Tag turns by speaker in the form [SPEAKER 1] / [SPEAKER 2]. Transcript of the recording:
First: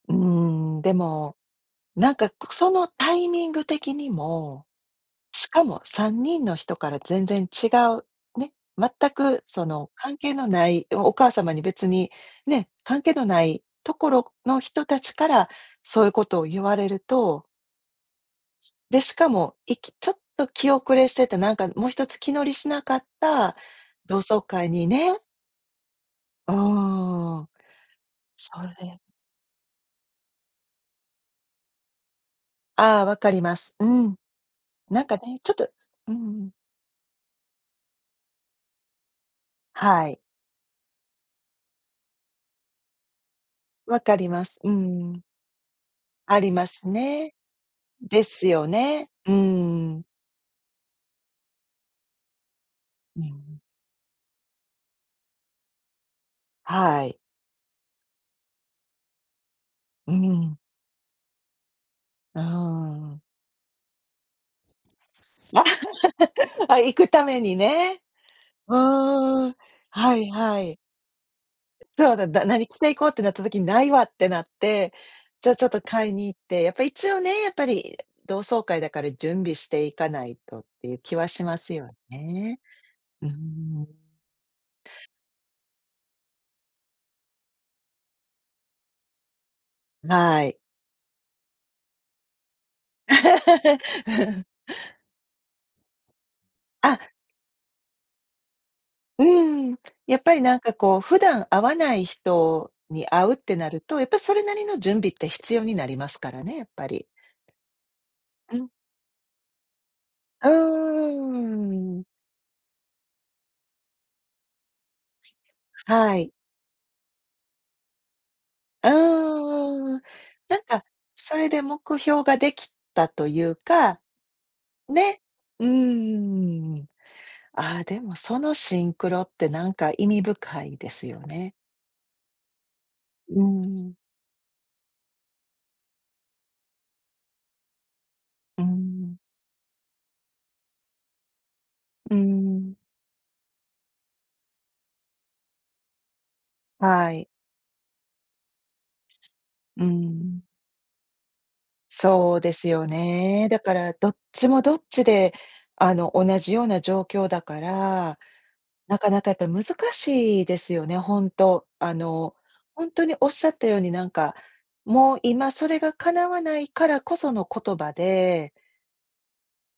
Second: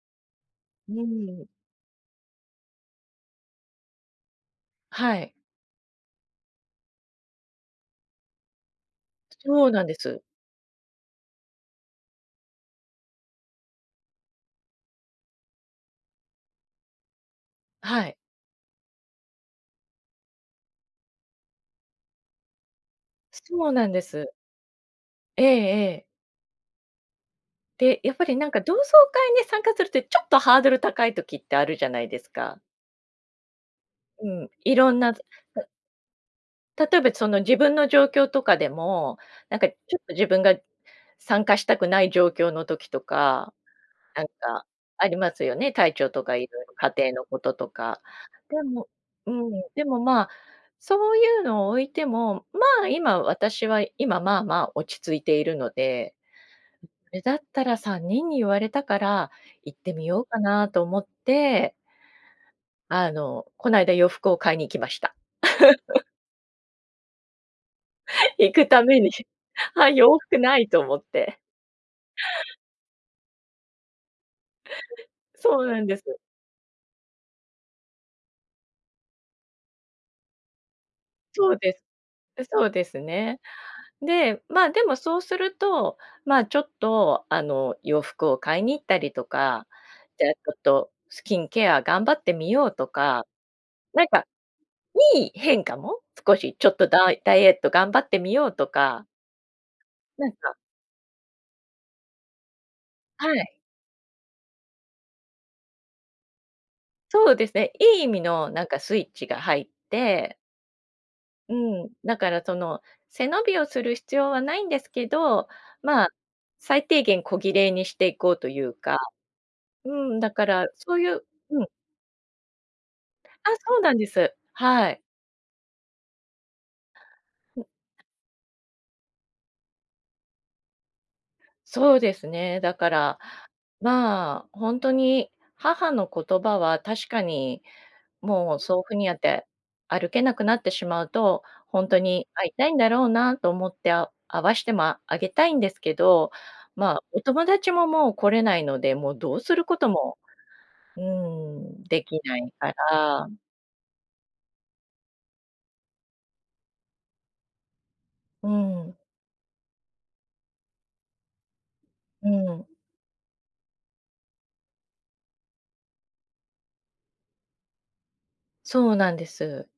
[SPEAKER 1] うーん、で
[SPEAKER 2] メニ
[SPEAKER 1] も、
[SPEAKER 2] ュー
[SPEAKER 1] なんか、くそのタイミング的にも、
[SPEAKER 2] はい。
[SPEAKER 1] しかも3人の人から全然違う、ね、全くそ
[SPEAKER 2] そうなん
[SPEAKER 1] の
[SPEAKER 2] で
[SPEAKER 1] 関
[SPEAKER 2] す。
[SPEAKER 1] 係のない、え、お母様に別に、ね、関係のないところの人たちからそういうことを言われると
[SPEAKER 2] あ、はい。
[SPEAKER 1] で、しかも、いきちょっと気遅れしてて、なんかも一つ気乗りしなかった
[SPEAKER 2] そうなんで
[SPEAKER 1] 同
[SPEAKER 2] す。
[SPEAKER 1] 窓会にね
[SPEAKER 2] ええええ。
[SPEAKER 1] うーん。
[SPEAKER 2] で、やっぱりなん
[SPEAKER 1] そ
[SPEAKER 2] か同
[SPEAKER 1] れ、
[SPEAKER 2] 窓
[SPEAKER 1] う
[SPEAKER 2] 会に参加するってちょっとハードル高い時ってあるじゃないですか。
[SPEAKER 1] あ、分かります。うん。
[SPEAKER 2] うん。いろん
[SPEAKER 1] なん
[SPEAKER 2] な
[SPEAKER 1] か
[SPEAKER 2] つ
[SPEAKER 1] ね、ちょっ
[SPEAKER 2] た
[SPEAKER 1] とうんうん。
[SPEAKER 2] 例えばその自分の状況とかでも、なんかちょっ
[SPEAKER 1] は
[SPEAKER 2] と
[SPEAKER 1] い。
[SPEAKER 2] 自分が参加したくない状況の時とか、
[SPEAKER 1] 分か
[SPEAKER 2] なん
[SPEAKER 1] ります。
[SPEAKER 2] か
[SPEAKER 1] う
[SPEAKER 2] あり
[SPEAKER 1] ん。
[SPEAKER 2] ますよね、体調とか
[SPEAKER 1] あ
[SPEAKER 2] い
[SPEAKER 1] り
[SPEAKER 2] ろい
[SPEAKER 1] ま
[SPEAKER 2] ろ
[SPEAKER 1] す
[SPEAKER 2] 家庭の
[SPEAKER 1] ね。ん、
[SPEAKER 2] こととか。
[SPEAKER 1] です
[SPEAKER 2] で
[SPEAKER 1] よ
[SPEAKER 2] も
[SPEAKER 1] ね。
[SPEAKER 2] う
[SPEAKER 1] うー
[SPEAKER 2] ん、でも
[SPEAKER 1] ん。
[SPEAKER 2] まあ、そういうのを置いても、まあ、
[SPEAKER 1] う
[SPEAKER 2] 今、
[SPEAKER 1] ん、う
[SPEAKER 2] 私は今まあまあ落ち着いているので。
[SPEAKER 1] は
[SPEAKER 2] う
[SPEAKER 1] い。
[SPEAKER 2] れだったら3人に言われたから行ってみ
[SPEAKER 1] う
[SPEAKER 2] ようか
[SPEAKER 1] ん。
[SPEAKER 2] なと思って
[SPEAKER 1] あ、うんう
[SPEAKER 2] あ
[SPEAKER 1] んうん。
[SPEAKER 2] の、こないだ洋服を買いに行きました。
[SPEAKER 1] あ、行くためにね。
[SPEAKER 2] 行く
[SPEAKER 1] うん
[SPEAKER 2] ために。
[SPEAKER 1] うんうんうんうん、
[SPEAKER 2] あ、
[SPEAKER 1] は
[SPEAKER 2] 洋
[SPEAKER 1] い
[SPEAKER 2] 服な
[SPEAKER 1] は
[SPEAKER 2] い
[SPEAKER 1] い。
[SPEAKER 2] と思って。
[SPEAKER 1] え、そうだ、だ「何着て行こう？」ってなった時に「ないわ」ってなって、
[SPEAKER 2] それ、
[SPEAKER 1] じゃあ
[SPEAKER 2] そ
[SPEAKER 1] ちょ
[SPEAKER 2] う
[SPEAKER 1] っ
[SPEAKER 2] な
[SPEAKER 1] と
[SPEAKER 2] んで
[SPEAKER 1] 買い
[SPEAKER 2] す。
[SPEAKER 1] に行って、やっぱ一応ね、やっぱり、いえ、同窓会だから準備していかないとっていう気はし
[SPEAKER 2] そう
[SPEAKER 1] ます
[SPEAKER 2] です、
[SPEAKER 1] よ
[SPEAKER 2] う
[SPEAKER 1] ね。
[SPEAKER 2] そうです
[SPEAKER 1] うー
[SPEAKER 2] ね。
[SPEAKER 1] ん。
[SPEAKER 2] で、まあ、でもそうすると、まあ、ちょっとあの、洋服を買いに行ったりとか、
[SPEAKER 1] ん、
[SPEAKER 2] じゃあち
[SPEAKER 1] は
[SPEAKER 2] ょ
[SPEAKER 1] い。
[SPEAKER 2] っとスキンケア頑張ってみようとか、なんか いい変化も少しちょっとダ
[SPEAKER 1] あ。
[SPEAKER 2] イダイエット頑張ってみようとか
[SPEAKER 1] うーん。やっ
[SPEAKER 2] なん
[SPEAKER 1] ぱり
[SPEAKER 2] か。
[SPEAKER 1] なんかこう、普段会わない人に会
[SPEAKER 2] は
[SPEAKER 1] うっ
[SPEAKER 2] い。
[SPEAKER 1] てなると、やっぱそれなりの準備って必要になりますからね、やっぱり。
[SPEAKER 2] そうですね、いい意味の
[SPEAKER 1] う
[SPEAKER 2] なん
[SPEAKER 1] ん。
[SPEAKER 2] かスイッチが入って
[SPEAKER 1] あ、う
[SPEAKER 2] うん、
[SPEAKER 1] ーん。
[SPEAKER 2] だからその背伸びをする必要はないんですけど、まあ、
[SPEAKER 1] はい。
[SPEAKER 2] 最低限小綺麗にしていこうという
[SPEAKER 1] あ、う
[SPEAKER 2] か、う
[SPEAKER 1] ーん、
[SPEAKER 2] ん、だか
[SPEAKER 1] なん
[SPEAKER 2] ら
[SPEAKER 1] か
[SPEAKER 2] そういう
[SPEAKER 1] それ
[SPEAKER 2] う
[SPEAKER 1] で
[SPEAKER 2] ん。
[SPEAKER 1] 目標ができたとい
[SPEAKER 2] あ、
[SPEAKER 1] う
[SPEAKER 2] そうなん
[SPEAKER 1] か、
[SPEAKER 2] です。はい。
[SPEAKER 1] ね。うーん。
[SPEAKER 2] うん。
[SPEAKER 1] あ、でもそのシンクロってなんか意味深いですよね。
[SPEAKER 2] そうですね。だから、
[SPEAKER 1] うんうん。
[SPEAKER 2] まあ、ほんとに母の言葉は確かに、もう
[SPEAKER 1] うー
[SPEAKER 2] そうふにあ
[SPEAKER 1] ん。
[SPEAKER 2] て、歩けなくなってしまうと、ほんと
[SPEAKER 1] うー
[SPEAKER 2] に会いたい
[SPEAKER 1] ん。
[SPEAKER 2] んだろうなと思ってあお会わしてもああげたいんですけど、まあ、
[SPEAKER 1] は
[SPEAKER 2] お
[SPEAKER 1] い。
[SPEAKER 2] 友達ももう来れないので、もうどうするこ
[SPEAKER 1] うー
[SPEAKER 2] とも、
[SPEAKER 1] ん。
[SPEAKER 2] うーん、でき
[SPEAKER 1] そ
[SPEAKER 2] な
[SPEAKER 1] う
[SPEAKER 2] い
[SPEAKER 1] です
[SPEAKER 2] か
[SPEAKER 1] よ
[SPEAKER 2] ら。
[SPEAKER 1] ね。だから、どっちもどっちで、あの、同じような状況だから、
[SPEAKER 2] うん。
[SPEAKER 1] なかなかやっぱり難しいですよね、ほんと。あ
[SPEAKER 2] う
[SPEAKER 1] の、
[SPEAKER 2] ん。ん。
[SPEAKER 1] ほんとにおっしゃったようになんか、もう今それがかなわないからこその言葉で
[SPEAKER 2] そうなんです。